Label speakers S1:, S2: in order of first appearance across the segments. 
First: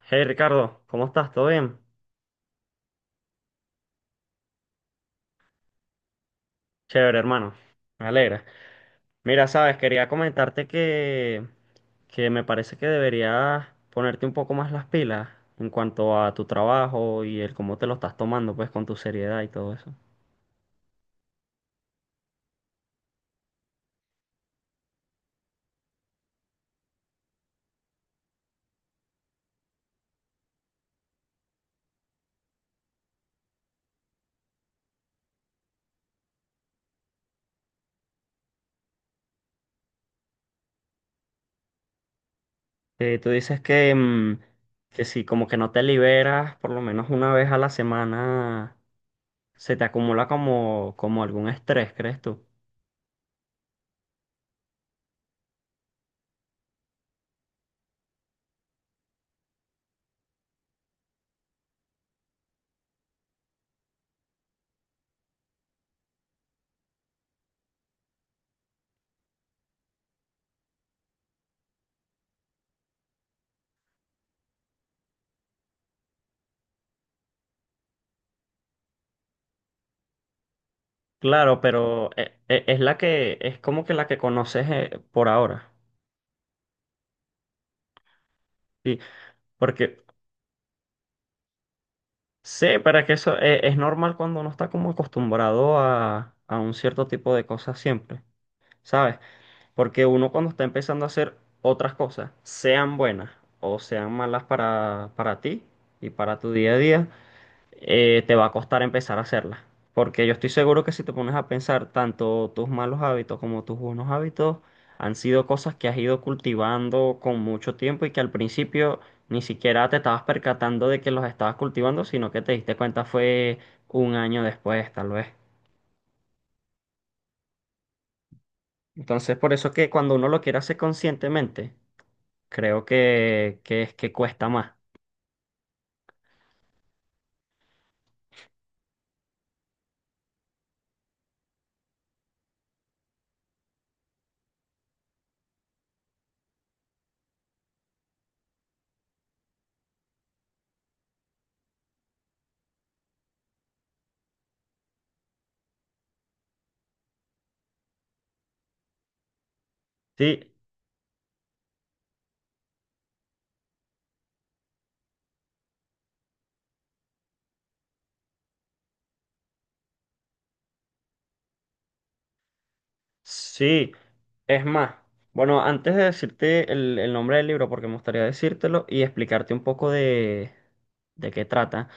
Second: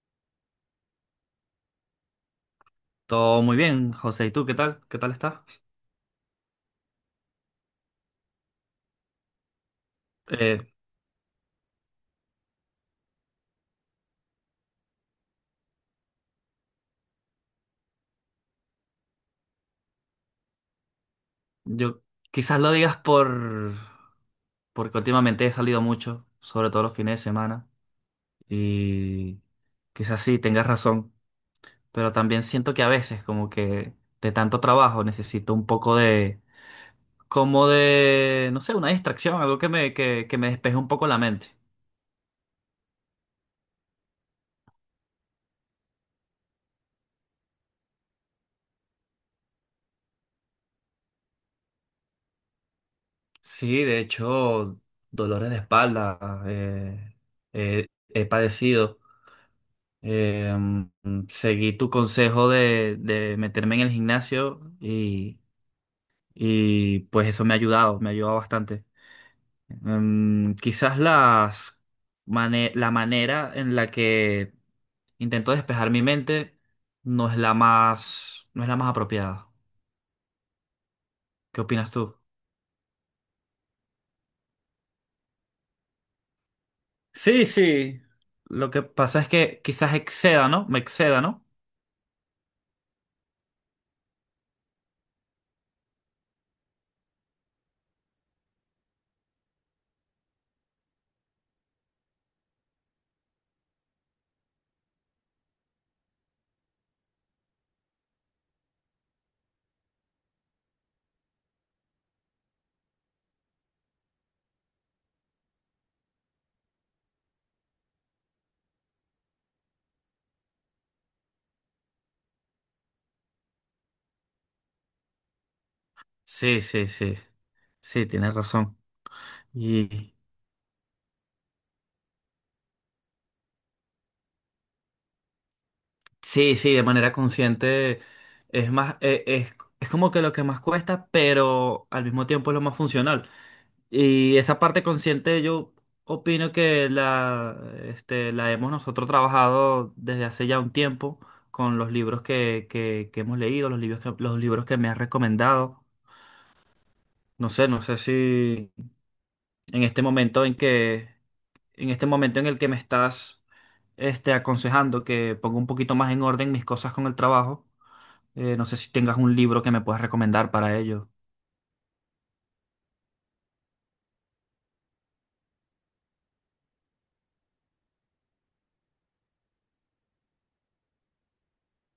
S1: Hey Ricardo, ¿cómo estás? ¿Todo bien?
S2: Todo muy bien, José. ¿Y tú qué tal? ¿Qué tal estás?
S1: Chévere, hermano. Me alegra. Mira, sabes, quería
S2: Eh,
S1: comentarte que me parece que deberías ponerte un poco más las pilas en cuanto a tu trabajo y el cómo te lo estás tomando, pues, con tu seriedad y todo eso.
S2: yo quizás lo digas porque últimamente he salido mucho, sobre todo los fines de semana, y quizás sí tengas razón, pero también siento que a veces como que de tanto trabajo necesito un poco de como de no sé, una distracción, algo que me despeje un poco la mente.
S1: Tú dices que si como que no te liberas por lo menos una vez a la semana, se te acumula como algún estrés, ¿crees tú?
S2: Sí, de hecho, dolores de espalda eh, he padecido. Seguí tu consejo de meterme en el gimnasio y, pues eso me ha ayudado bastante. Quizás la manera en la que intento despejar mi mente no es la más, no es la más apropiada.
S1: Claro,
S2: ¿Qué opinas
S1: pero
S2: tú?
S1: es la que, es como que la que conoces, por ahora.
S2: Sí, sí. Lo que
S1: Sí,
S2: pasa es que quizás
S1: porque...
S2: exceda, ¿no? Me exceda, ¿no?
S1: Sí, pero es que eso es normal cuando uno está como acostumbrado a un cierto tipo de cosas siempre, ¿sabes? Porque uno, cuando está empezando a hacer otras cosas, sean buenas o sean malas para ti y para tu día a día, te va a costar empezar a hacerla. Porque yo estoy seguro que, si te pones a pensar, tanto tus malos hábitos como tus buenos hábitos han sido cosas que has ido cultivando con mucho tiempo, y que al principio ni siquiera te estabas percatando de que los estabas cultivando, sino que te diste cuenta fue un año después, tal vez.
S2: Sí, sí, sí. Sí, tienes razón.
S1: Entonces, por eso que cuando uno lo quiere hacer conscientemente, creo que es que cuesta más.
S2: Sí, sí, de manera consciente es como que lo que más cuesta, pero al mismo tiempo es lo más funcional. Y esa parte consciente yo opino que la hemos nosotros trabajado desde hace ya un tiempo con los libros que hemos leído, los libros que me has recomendado. No sé, no sé si en este momento
S1: Sí,
S2: en que, en este momento en el que me estás, aconsejando que ponga un poquito más en orden mis cosas con el trabajo. No sé si tengas un libro que me puedas recomendar para ello.
S1: sí, es más, bueno, antes de decirte el nombre del libro, porque me gustaría decírtelo y explicarte un poco de qué trata,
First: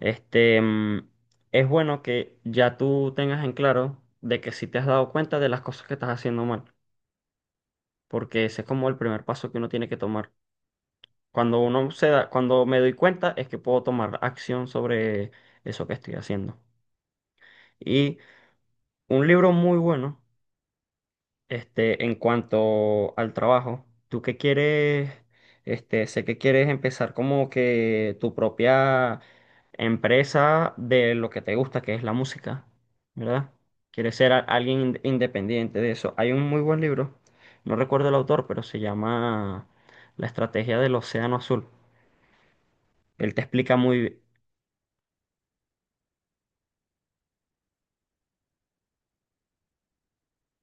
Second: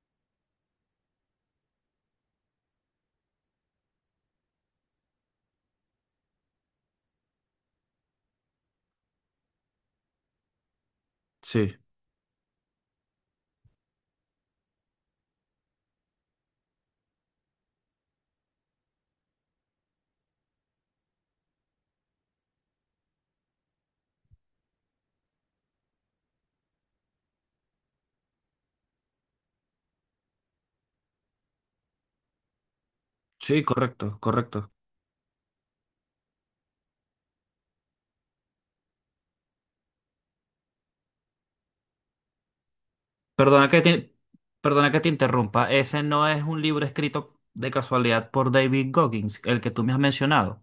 S1: este, mm, es bueno que ya tú tengas en claro de que si te has dado cuenta de las cosas que estás haciendo mal, porque ese es como el primer paso que uno tiene que tomar. Cuando
S2: Sí,
S1: uno se da, cuando me doy cuenta, es que puedo tomar acción sobre eso que estoy haciendo. Y un libro muy bueno. En cuanto al trabajo, tú que quieres, sé que quieres empezar como que tu propia empresa de lo que te gusta, que es la música, ¿verdad?
S2: sí,
S1: Quieres
S2: correcto,
S1: ser
S2: correcto.
S1: alguien independiente de eso. Hay un muy buen libro, no recuerdo el autor, pero se llama La estrategia del océano azul. Él te
S2: Perdona
S1: explica
S2: que te,
S1: muy bien.
S2: perdona que te interrumpa. Ese no es un libro escrito de casualidad por David Goggins, el que tú me has mencionado.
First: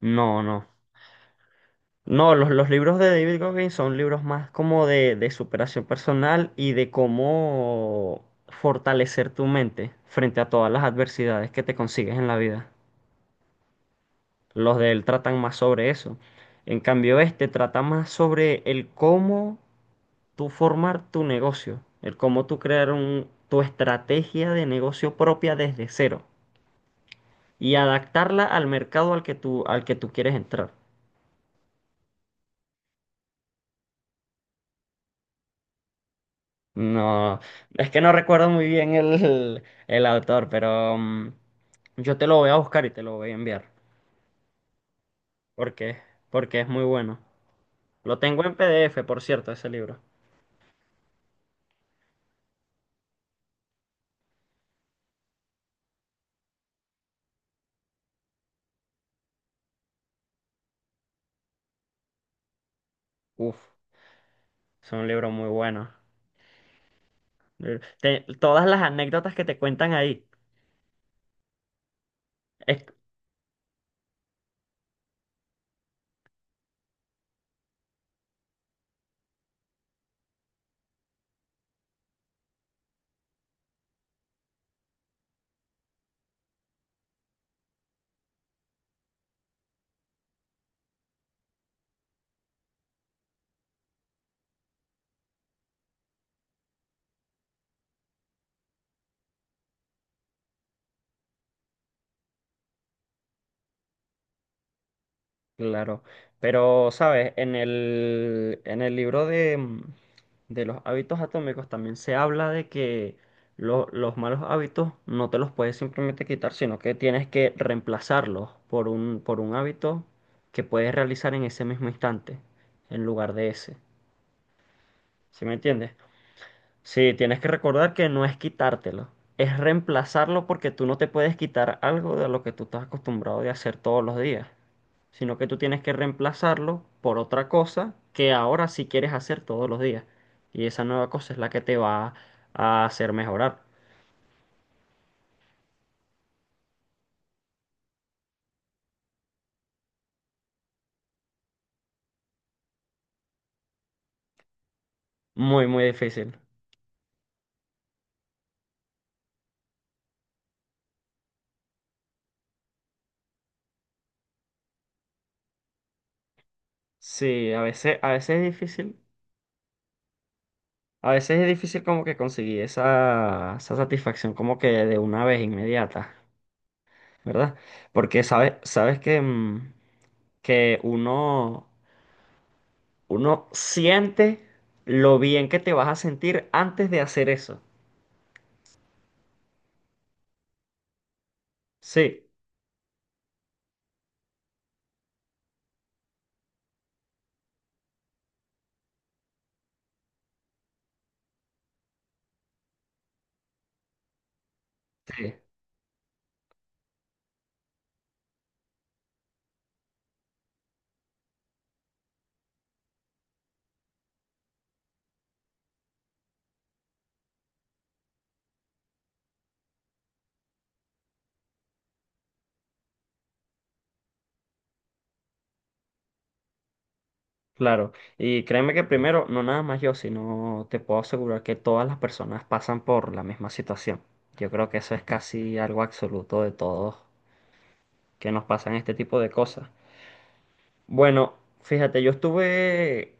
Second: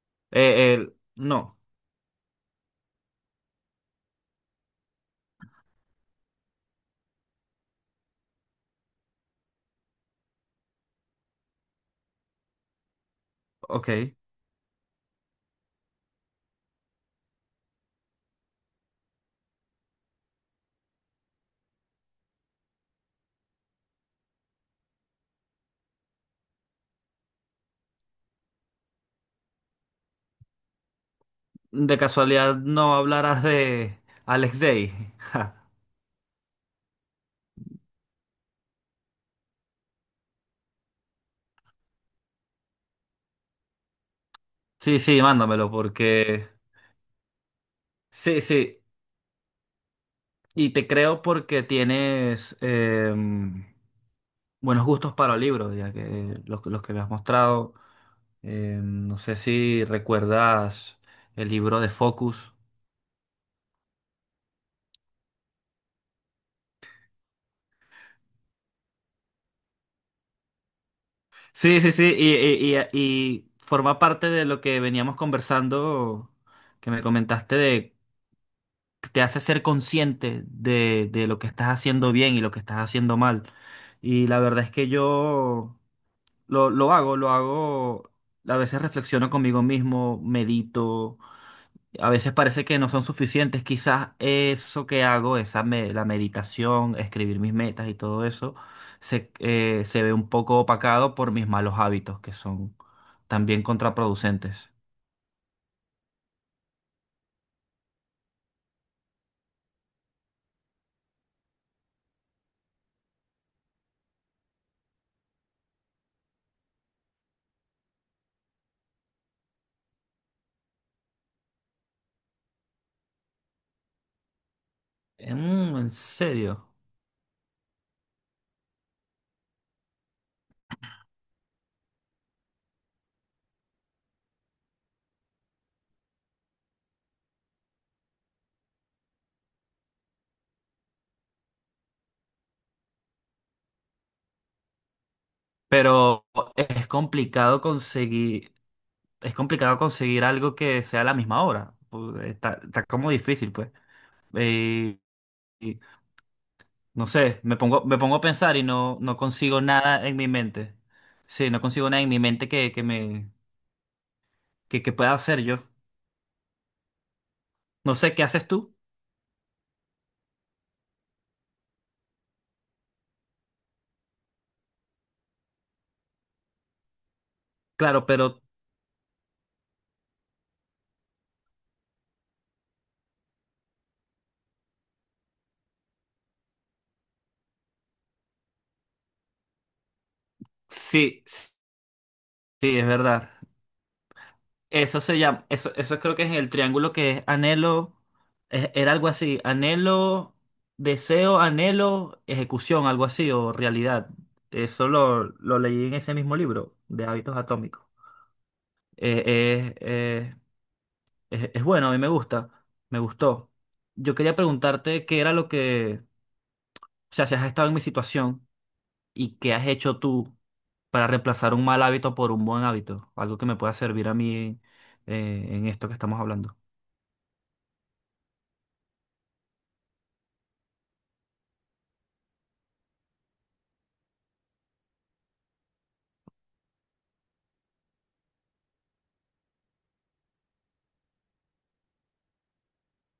S1: No, no.
S2: No,
S1: No, los libros de David Goggins son libros más como de superación personal y de cómo fortalecer tu mente frente a todas las adversidades que te consigues en la vida.
S2: ok.
S1: Los de él tratan más sobre eso. En cambio, este trata más sobre el cómo tú formar tu negocio, el cómo tú crear tu estrategia de negocio propia desde cero y adaptarla al mercado al que tú quieres entrar.
S2: De casualidad no hablarás de Alex Day. Ja.
S1: No, es que no recuerdo muy bien el autor, pero yo te lo voy a buscar y te lo voy a enviar,
S2: Sí, sí, mándamelo
S1: porque,
S2: porque...
S1: porque es muy bueno. Lo
S2: Sí,
S1: tengo en
S2: sí.
S1: PDF, por cierto, ese libro.
S2: Y te creo porque tienes buenos gustos para libros, ya que los que me has mostrado. No sé si recuerdas el libro de Focus.
S1: Uf, es un libro muy bueno. Todas las anécdotas que te cuentan ahí.
S2: Sí, sí, sí,
S1: Es...
S2: y forma parte de lo que veníamos conversando, que me comentaste de que te hace ser consciente de lo que estás haciendo bien y lo que estás haciendo mal. Y la verdad es que yo lo hago, lo hago. A veces reflexiono conmigo mismo, medito. A veces parece que no son suficientes. Quizás eso que hago, la meditación, escribir mis metas y todo eso, se ve un poco opacado por mis malos hábitos, que son también contraproducentes.
S1: Claro, pero sabes, en el libro de, de los hábitos atómicos también se habla de que los malos hábitos no te los puedes simplemente quitar, sino que tienes que reemplazarlos por por un hábito que puedes realizar en ese mismo instante, en lugar de ese. ¿Sí me
S2: Mm, en
S1: entiendes?
S2: serio.
S1: Sí, tienes que recordar que no es quitártelo, es reemplazarlo, porque tú no te puedes quitar algo de lo que tú estás acostumbrado de hacer todos los días, sino que tú tienes que reemplazarlo por otra cosa que ahora sí quieres hacer todos los días. Y esa nueva cosa es la que te va a hacer mejorar.
S2: Pero es complicado conseguir, es complicado conseguir algo que sea a la misma hora. Pues, está como difícil, pues. Eh,
S1: Muy, muy difícil.
S2: No sé, me pongo a pensar y no, no consigo nada en mi mente. Sí, no consigo nada en mi mente que pueda hacer yo.
S1: Sí,
S2: No
S1: a
S2: sé qué
S1: veces
S2: haces
S1: es
S2: tú,
S1: difícil. A veces es difícil como que conseguir esa, esa satisfacción como que de una vez inmediata, ¿verdad?
S2: claro,
S1: Porque
S2: pero
S1: sabes, sabes que... que uno, uno siente lo bien que te vas a sentir antes de hacer eso.
S2: sí, sí,
S1: Sí,
S2: es verdad. Eso se llama, eso creo que es el triángulo que es anhelo, es- era algo así, anhelo, deseo, anhelo, ejecución, algo así, o realidad. Eso
S1: sí,
S2: lo leí en ese mismo libro de hábitos atómicos. Eh, eh, eh, es bueno, a mí me gusta, me gustó. Yo quería preguntarte qué era lo que, o sea, si has estado en mi situación y qué has hecho tú para reemplazar un mal hábito por un buen hábito, algo que me pueda servir a mí en esto que estamos hablando.
S1: claro. Y créeme que, primero, no nada más yo, sino te puedo asegurar que todas las personas pasan por la misma situación. Yo creo que eso es casi algo absoluto de todos, que nos pasan este tipo de cosas. Bueno, fíjate, yo estuve,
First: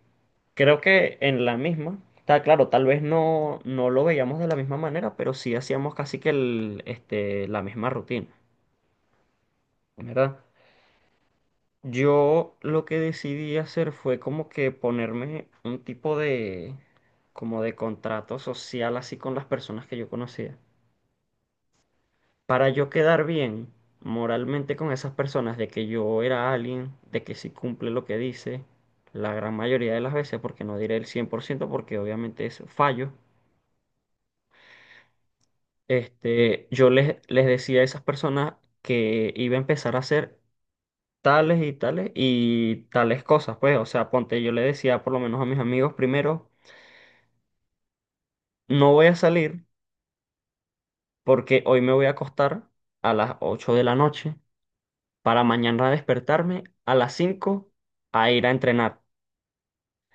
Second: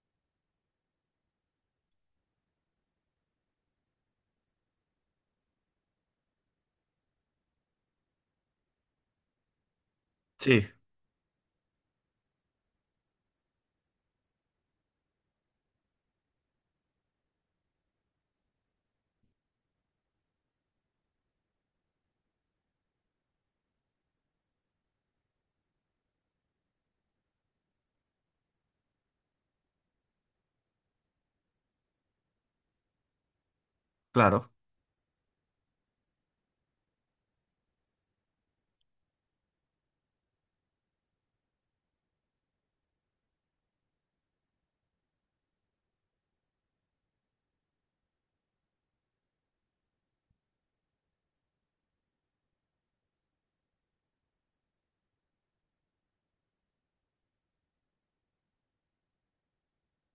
S1: creo que en la misma. Está claro, tal vez no, no lo veíamos de la misma manera, pero sí hacíamos casi que el, la misma rutina, ¿verdad?
S2: Sí,
S1: Yo lo que decidí hacer fue como que ponerme un tipo de, como de contrato social así con las personas que yo conocía, para yo quedar bien moralmente con esas personas, de que yo era alguien de que sí cumple lo que dice la gran mayoría de las veces, porque no diré el 100%, porque obviamente es fallo.
S2: claro.
S1: Yo les decía a esas personas que iba a empezar a hacer tales y tales y tales cosas, pues, o sea, ponte, yo le decía por lo menos a mis amigos primero: no voy a salir porque hoy me voy a acostar a las 8 de la noche para mañana despertarme a las 5 a ir a entrenar.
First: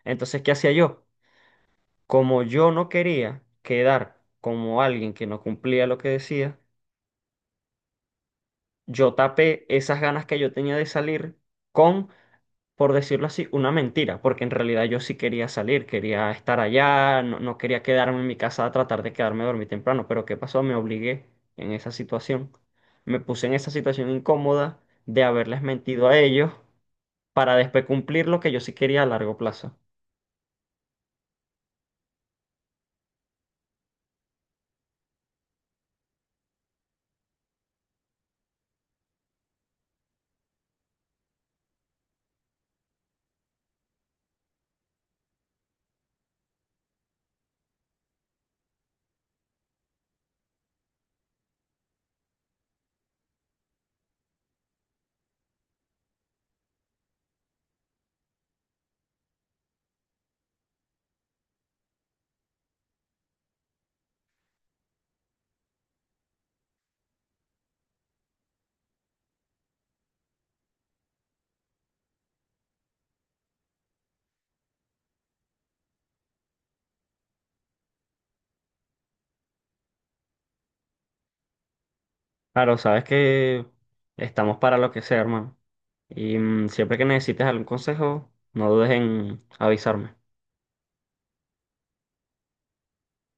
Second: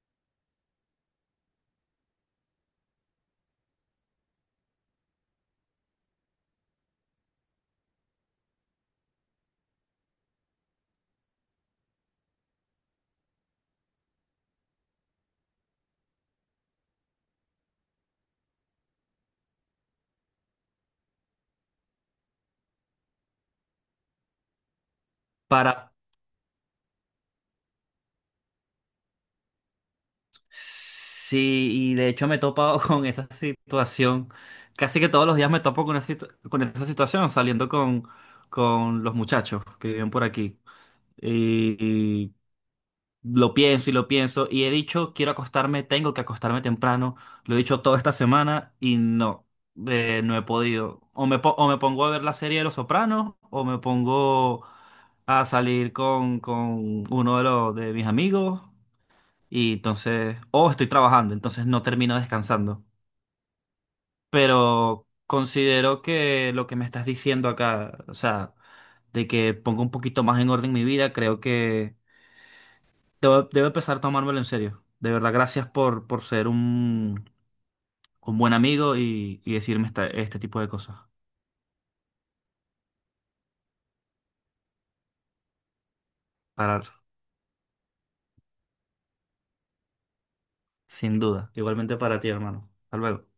S1: Entonces, ¿qué hacía yo? Como yo no quería quedar como alguien que no cumplía lo que decía, yo tapé esas ganas que yo tenía de salir con, por decirlo así, una mentira, porque en realidad yo sí quería salir, quería estar allá, no, no quería quedarme en mi casa a tratar de quedarme a dormir temprano, pero ¿qué pasó? Me obligué en esa situación, me puse en esa situación incómoda de haberles
S2: Para,
S1: mentido a ellos para después cumplir lo que yo sí quería a largo plazo.
S2: sí, y de hecho me he topado con esa situación, casi que todos los días me topo con, con esa situación saliendo con los muchachos que viven por aquí. Y lo pienso y lo pienso y he dicho, quiero acostarme, tengo que acostarme temprano. Lo he dicho toda esta semana y no, no he podido. O me pongo a ver la serie de Los Sopranos o me pongo a salir con, de mis amigos y entonces, o estoy trabajando, entonces no termino descansando. Pero considero que lo que me estás diciendo acá, o sea, de que ponga un poquito más en orden mi vida, creo que... Debo, debo empezar a tomármelo en serio. De verdad, gracias por ser un buen amigo y decirme este tipo de cosas.
S1: Claro, sabes que estamos para lo que sea, hermano. Y
S2: Parar,
S1: siempre que necesites algún consejo, no dudes en avisarme.
S2: sin duda. Igualmente para ti, hermano. Hasta luego.